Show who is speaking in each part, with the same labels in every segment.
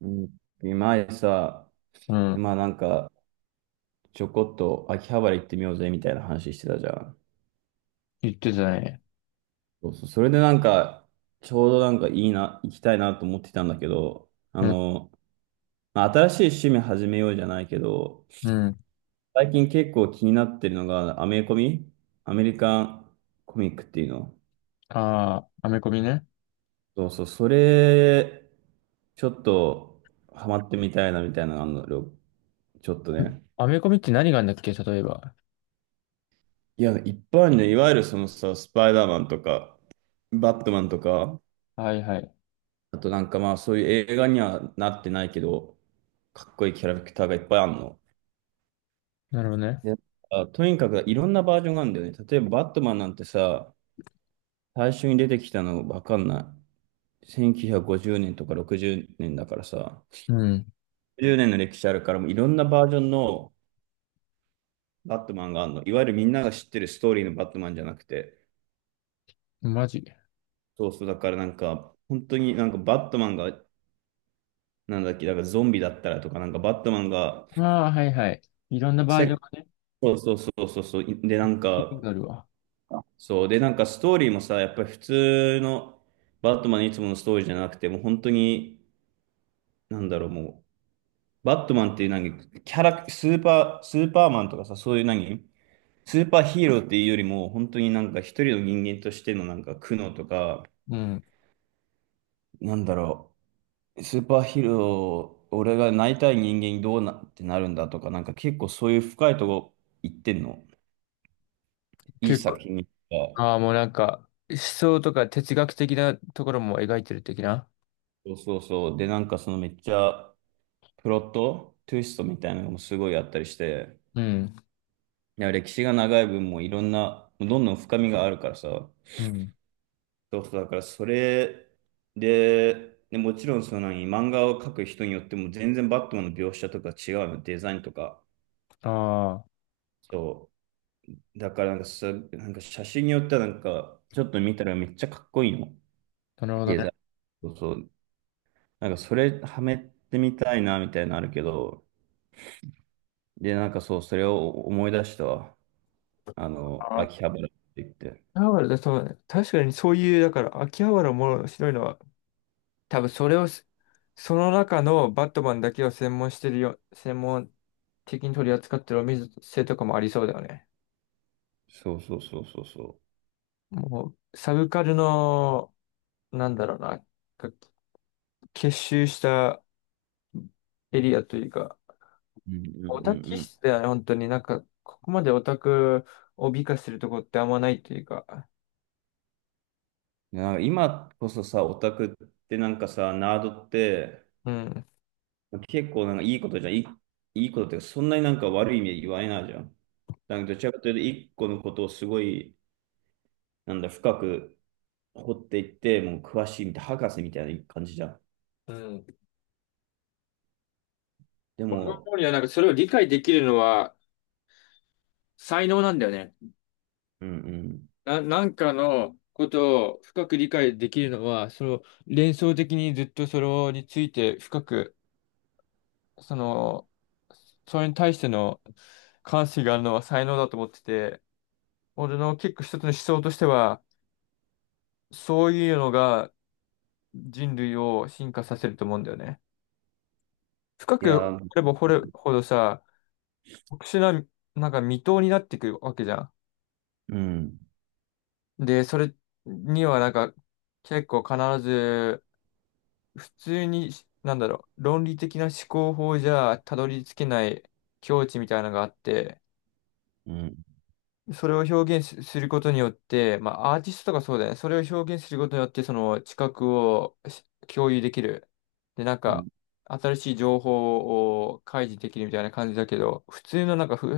Speaker 1: うん前さ、
Speaker 2: うん。
Speaker 1: まあなんか、ちょこっと秋葉原行ってみようぜみたいな話してたじゃん。
Speaker 2: 言ってたね。
Speaker 1: そうそう、それでなんか、ちょうどいいな、行きたいなと思ってたんだけど、
Speaker 2: うん。
Speaker 1: まあ、新しい趣味始めようじゃないけど、
Speaker 2: うん。
Speaker 1: 最近結構気になってるのが、アメリカンコミックっていうの。
Speaker 2: ああ、アメコミね。
Speaker 1: そうそう、それ、ちょっとハマってみたいなみたいなのがあるの、ちょっとね。
Speaker 2: アメコミって何があるんだっけ例えば。
Speaker 1: いや、いっぱいあるね。いわゆるそのさ、スパイダーマンとか、バットマンとか、
Speaker 2: はいはい。
Speaker 1: あとそういう映画にはなってないけど、かっこいいキャラクターがいっぱいあるの。
Speaker 2: なるほどね。
Speaker 1: で、とにかくいろんなバージョンがあるんだよね。例えばバットマンなんてさ、最初に出てきたのわかんない。1950年とか60年だからさ、
Speaker 2: うん。
Speaker 1: 10年の歴史あるからもういろんなバージョンのバットマンがあるの。いわゆるみんなが知ってるストーリーのバットマンじゃなくて、
Speaker 2: マジ。
Speaker 1: そうそう、だからなんか、本当にバットマンがなんだっけ、だからゾンビだったらとか、なんかバットマンが、
Speaker 2: ああ、はいはい。いろんなバージョン
Speaker 1: せ
Speaker 2: がね、
Speaker 1: そうそうそうそうそう、で、なん
Speaker 2: 聞いたこ
Speaker 1: か、
Speaker 2: とあるわ。
Speaker 1: そう、で、なんかストーリーもさ、やっぱり普通のバットマンのいつものストーリーじゃなくて、もう本当に、なんだろう、もう、バットマンっていう何、キャラ、スーパー、スーパーマンとかさ、そういう何、スーパーヒーローっていうよりも、本当に一人の人間としての苦悩とか、
Speaker 2: うん。
Speaker 1: なんだろう、スーパーヒーロー、俺がなりたい人間にどうなってなるんだとか、なんか結構そういう深いとこ行ってんの。いい
Speaker 2: 結
Speaker 1: 作
Speaker 2: 構、
Speaker 1: 品が。
Speaker 2: ああ、もう思想とか哲学的なところも描いてる的な。
Speaker 1: そうそうそう。で、そのめっちゃプロット、トゥイストみたいなのもすごいあったりして、
Speaker 2: うん。
Speaker 1: いや、歴史が長い分もういろんな、もうどんどん深みがあるからさ。
Speaker 2: うん。
Speaker 1: そうそう、だからそれで、で、もちろんその何、漫画を描く人によっても全然バットマンの描写とか違うの、デザインとか。
Speaker 2: あ
Speaker 1: そう。だからなんかさ、なんか写真によってはちょっと見たらめっちゃかっこいいの。
Speaker 2: あ、なるほど
Speaker 1: デ
Speaker 2: ね。
Speaker 1: ザイン。そうそう。それはめてみたいなみたいなのあるけど、で、なんかそう、それを思い出したわ。あの、
Speaker 2: ああ、秋
Speaker 1: 秋葉原って言って。
Speaker 2: 葉原だ、そうね。確かにそういう、だから、秋葉原も面白いのは、多分それをす、その中のバットマンだけを専門してるよ、専門的に取り扱ってるお店とかもありそうだよね。
Speaker 1: そうそうそうそうそ
Speaker 2: もう、サブカルの、なんだろうな、か結集したエリアというか、
Speaker 1: う。うんう
Speaker 2: オ
Speaker 1: んう
Speaker 2: タ
Speaker 1: ん
Speaker 2: 気
Speaker 1: うん。
Speaker 2: 質だよね、本当に。なんか、ここまでオタクを美化するとこってあんまないというか、
Speaker 1: なんか今こそさ、オタクってなんかさ、ナードって
Speaker 2: うん。
Speaker 1: 結構いいことじゃん。いいことっていうか、そんなに悪い意味で言われないじゃん。どちらかというと、一個のことをすごい、なんだ、深く掘っていって、もう詳しいみたい、博士みたいな感じじゃん。
Speaker 2: うん。
Speaker 1: で
Speaker 2: 俺が
Speaker 1: も、
Speaker 2: 思うには、なんかそれを理解できるのは才能なんだよね。
Speaker 1: うんうん。
Speaker 2: なんかのことを深く理解できるのは、その連想的にずっとそれについて深く、その、それに対しての関心があるのは才能だと思ってて、俺の結構一つの思想としては、そういうのが人類を進化させると思うんだよね。深
Speaker 1: いや
Speaker 2: く
Speaker 1: ー、
Speaker 2: 掘れば掘るほどさ、特殊な、なんか未踏になってくるわけじゃ
Speaker 1: うん、
Speaker 2: ん。で、それにはなんか結構必ず普通に論理的な思考法じゃたどり着けない境地みたいなのがあって、
Speaker 1: うん、
Speaker 2: それを表現することによって、まあアーティストとかそうだよね。それを表現することによって、その知覚を共有できる。で、なん
Speaker 1: う
Speaker 2: か、
Speaker 1: ん、
Speaker 2: 新しい情報を開示できるみたいな感じだけど、普通のなんか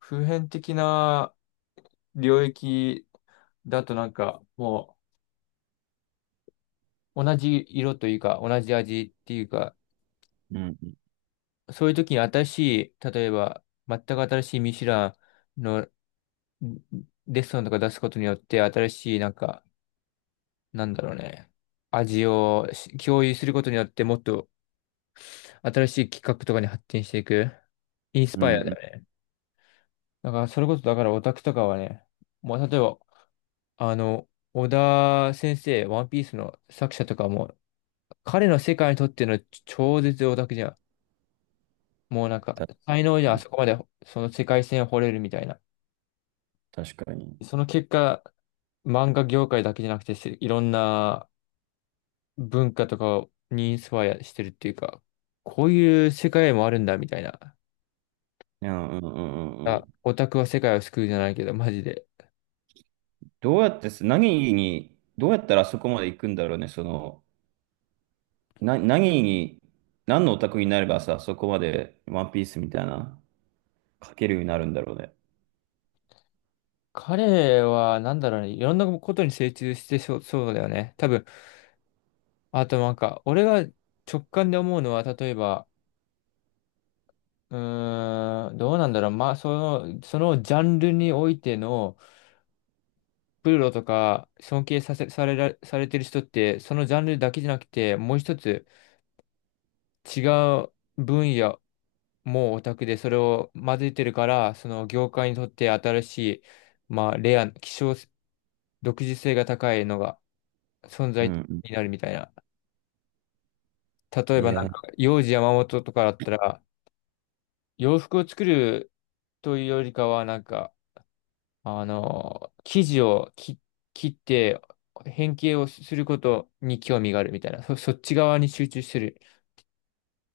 Speaker 2: 普遍的な領域だとなんか、もう同じ色というか、同じ味っていうか、
Speaker 1: うん、
Speaker 2: そういう時に新しい、例えば、全く新しいミシュランのレストランとか出すことによって、新しい、なんか、なんだろうね、味を共有することによって、もっと新しい企画とかに発展していく、インス
Speaker 1: うん、
Speaker 2: パイアだ
Speaker 1: うん、
Speaker 2: よね。だから、それこそ、だからオタクとかはね、もう、例えば、あの、小田先生、ワンピースの作者とかも、彼の世界にとっての超絶オタクじゃん。もうなんか、
Speaker 1: 確
Speaker 2: 才能じ
Speaker 1: か
Speaker 2: ゃん、あ
Speaker 1: に。
Speaker 2: そこまで、その世界線を掘れるみたいな。
Speaker 1: 確かに。
Speaker 2: その結果、漫画業界だけじゃなくて、せいろんな文化とかにインスパイアしてるっていうか、こういう世界もあるんだみたいな。
Speaker 1: いや、うん、うん、うん。う
Speaker 2: あ、
Speaker 1: ん、
Speaker 2: オタクは世界を救うじゃないけど、マジで。
Speaker 1: どうやったらそこまで行くんだろうね、その、な、何に、何のオタクになればさ、そこまでワンピースみたいな、書けるようになるんだろうね。
Speaker 2: 彼は、なんだろうね、いろんなことに精通してそう、そうだよね。多分、あとなんか、俺が直感で思うのは、例えば、どうなんだろう。まあ、そのジャンルにおいての、プロとか尊敬させ、されら、されてる人って、そのジャンルだけじゃなくて、もう一つ違う分野もオタクで、それを混ぜてるから、その業界にとって新しい、まあ、レア、希少、独自性が高いのが存
Speaker 1: う
Speaker 2: 在
Speaker 1: ん
Speaker 2: になるみたいな。例
Speaker 1: う
Speaker 2: え
Speaker 1: ん。い
Speaker 2: ばなん
Speaker 1: や、
Speaker 2: か、幼児山本とかだったら、洋服を作るというよりかは、なんか、生地を切って、変形をすることに興味があるみたいな、そっち側に集中してる。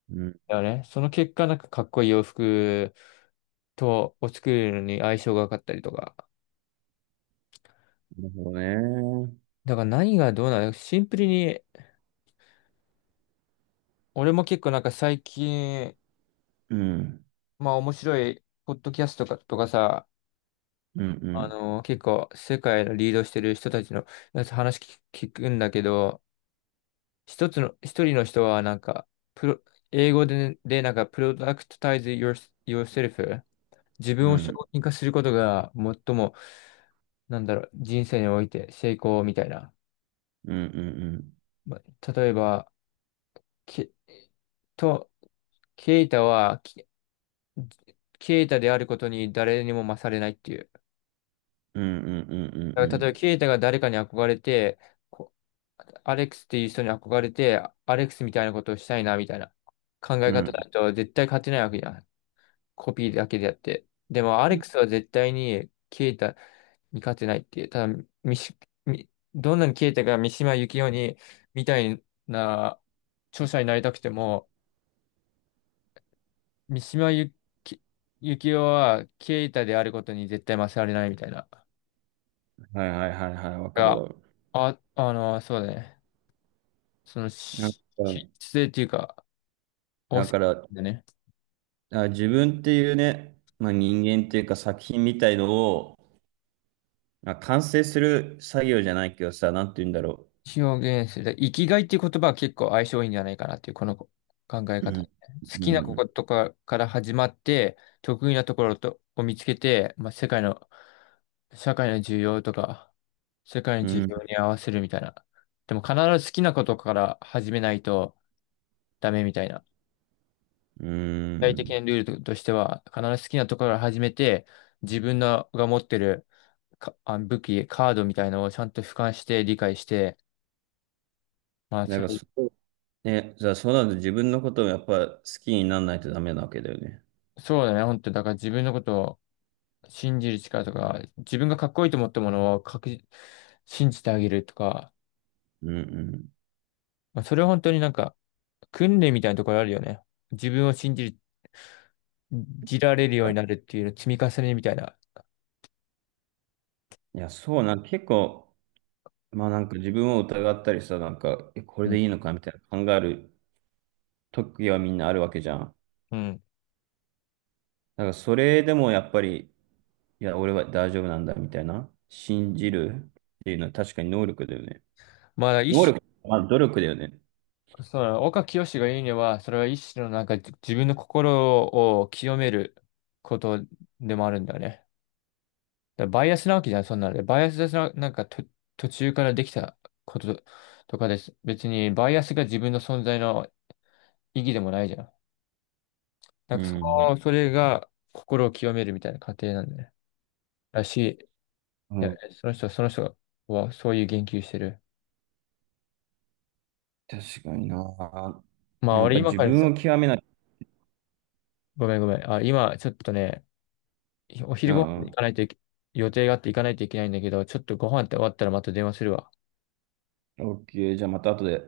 Speaker 1: うん、
Speaker 2: だよね。その結果、なんかかっこいい洋服を作るのに相性が良かったりとか。
Speaker 1: なるほどね。
Speaker 2: だから何がどうなのシンプルに、俺も結構なんか最近、
Speaker 1: うん、
Speaker 2: まあ面白い、ポッドキャストとか、とかさ、
Speaker 1: うん、うん、
Speaker 2: 結構世界のリードしてる人たちのやつ話聞く聞くんだけど、一人の人はなんか、プロ、英語でね、でなんか、プロダクトタイズ your, yourself、 自
Speaker 1: うん、
Speaker 2: 分を
Speaker 1: う
Speaker 2: 商
Speaker 1: ん。
Speaker 2: 品化することが最も、なんだろう、人生において成功みたいな。
Speaker 1: うんうん
Speaker 2: まあ例えば、け、と、ケイタは、ケケイタであることに誰にも勝れないっていう。
Speaker 1: うん。うんうんう
Speaker 2: だから例え
Speaker 1: ん
Speaker 2: ば、ケイタが誰かに憧れて、こアレックスっていう人に憧れて、アレックスみたいなことをしたいな、みたいな考え
Speaker 1: うんう
Speaker 2: 方
Speaker 1: ん。
Speaker 2: だと絶対勝てないわけじゃん。コピーだけでやって。でも、ア
Speaker 1: う
Speaker 2: レック
Speaker 1: ん。
Speaker 2: スは絶対に、ケイタに勝てないっていう、ただ、ミシ、ミどんなにケイタが三島由紀夫に、みたいな、著者になりたくても、三島由紀由紀夫は、ケイタであることに絶対勝られないみたいな。
Speaker 1: はいはいはいはい、わかる
Speaker 2: が、
Speaker 1: わ。
Speaker 2: あ、あの、そうだね。その、
Speaker 1: なんか、
Speaker 2: し、し質っていうか、お
Speaker 1: だ
Speaker 2: せ、
Speaker 1: から、
Speaker 2: でね。
Speaker 1: あ、自分っていうね、まあ、人間っていうか作品みたいのを、まあ、完成する作業じゃないけどさ、なんて言うんだろ
Speaker 2: 表現する。生きがいっていう言葉は結構相性いいんじゃないかなっていう、この考え
Speaker 1: う。う
Speaker 2: 方。好
Speaker 1: ん。う
Speaker 2: きな
Speaker 1: ん。
Speaker 2: ことかから始まって、得意なところを見つけて、まあ、世界の、社会の需要とか、世界の
Speaker 1: う
Speaker 2: 需
Speaker 1: ん。
Speaker 2: 要に合わせるみたいな。でも必ず好きなことから始めないとダメみたいな。具
Speaker 1: う
Speaker 2: 体的な
Speaker 1: ん、
Speaker 2: ルールとしては、必ず好きなところから始めて、自分が持ってる武器、カードみたいなのをちゃんと俯瞰して理解して、まあ、
Speaker 1: だか
Speaker 2: そ
Speaker 1: ら
Speaker 2: れ、
Speaker 1: そこ、ね、じゃあそうなると自分のことをやっぱ好きにならないとダメなわけだよね。
Speaker 2: そうだね、本当だから自分のことを信じる力とか、自分がかっこいいと思ったものを確実、信じてあげるとか、
Speaker 1: うんうん。
Speaker 2: まあ、それは本当になんか、訓練みたいなところあるよね。自分を信じられるようになるっていうの積み重ねみたいな。
Speaker 1: いや、そうな、結構、自分を疑ったりさ、え、これ
Speaker 2: う
Speaker 1: で
Speaker 2: ん
Speaker 1: いいのかみたいな考える時はみんなあるわけじゃん。
Speaker 2: うん。
Speaker 1: だからそれでもやっぱり、いや、俺は大丈夫なんだみたいな、信じるっていうのは確かに能力だよね。
Speaker 2: まあ、
Speaker 1: 能力、まあ努力だよね。
Speaker 2: その、岡清が言うには、それは一種のなんか、自分の心を清めることでもあるんだよね。だからバイアスなわけじゃん、そんなので。バイアスな、なんかと、途中からできたこととかです。別に、バイアスが自分の存在の意義でもないじゃん。な
Speaker 1: う
Speaker 2: んかそ
Speaker 1: ん。
Speaker 2: の、それが心を清めるみたいな過程なんだね。らしい。い
Speaker 1: う
Speaker 2: や、
Speaker 1: ん。
Speaker 2: その人はそういう言及してる。
Speaker 1: 確かにな。
Speaker 2: まあ、
Speaker 1: やっ
Speaker 2: 俺
Speaker 1: ぱ
Speaker 2: 今
Speaker 1: 自
Speaker 2: からさ、
Speaker 1: 分を極めなきゃ。
Speaker 2: ごめんごめん。あ、今、ちょっとね、お
Speaker 1: う
Speaker 2: 昼ご飯行
Speaker 1: ん
Speaker 2: かないといけ、予定があって行かないといけないんだけど、ちょっとご飯って終わったらまた電話するわ。
Speaker 1: うん。OK。じゃあまた後で。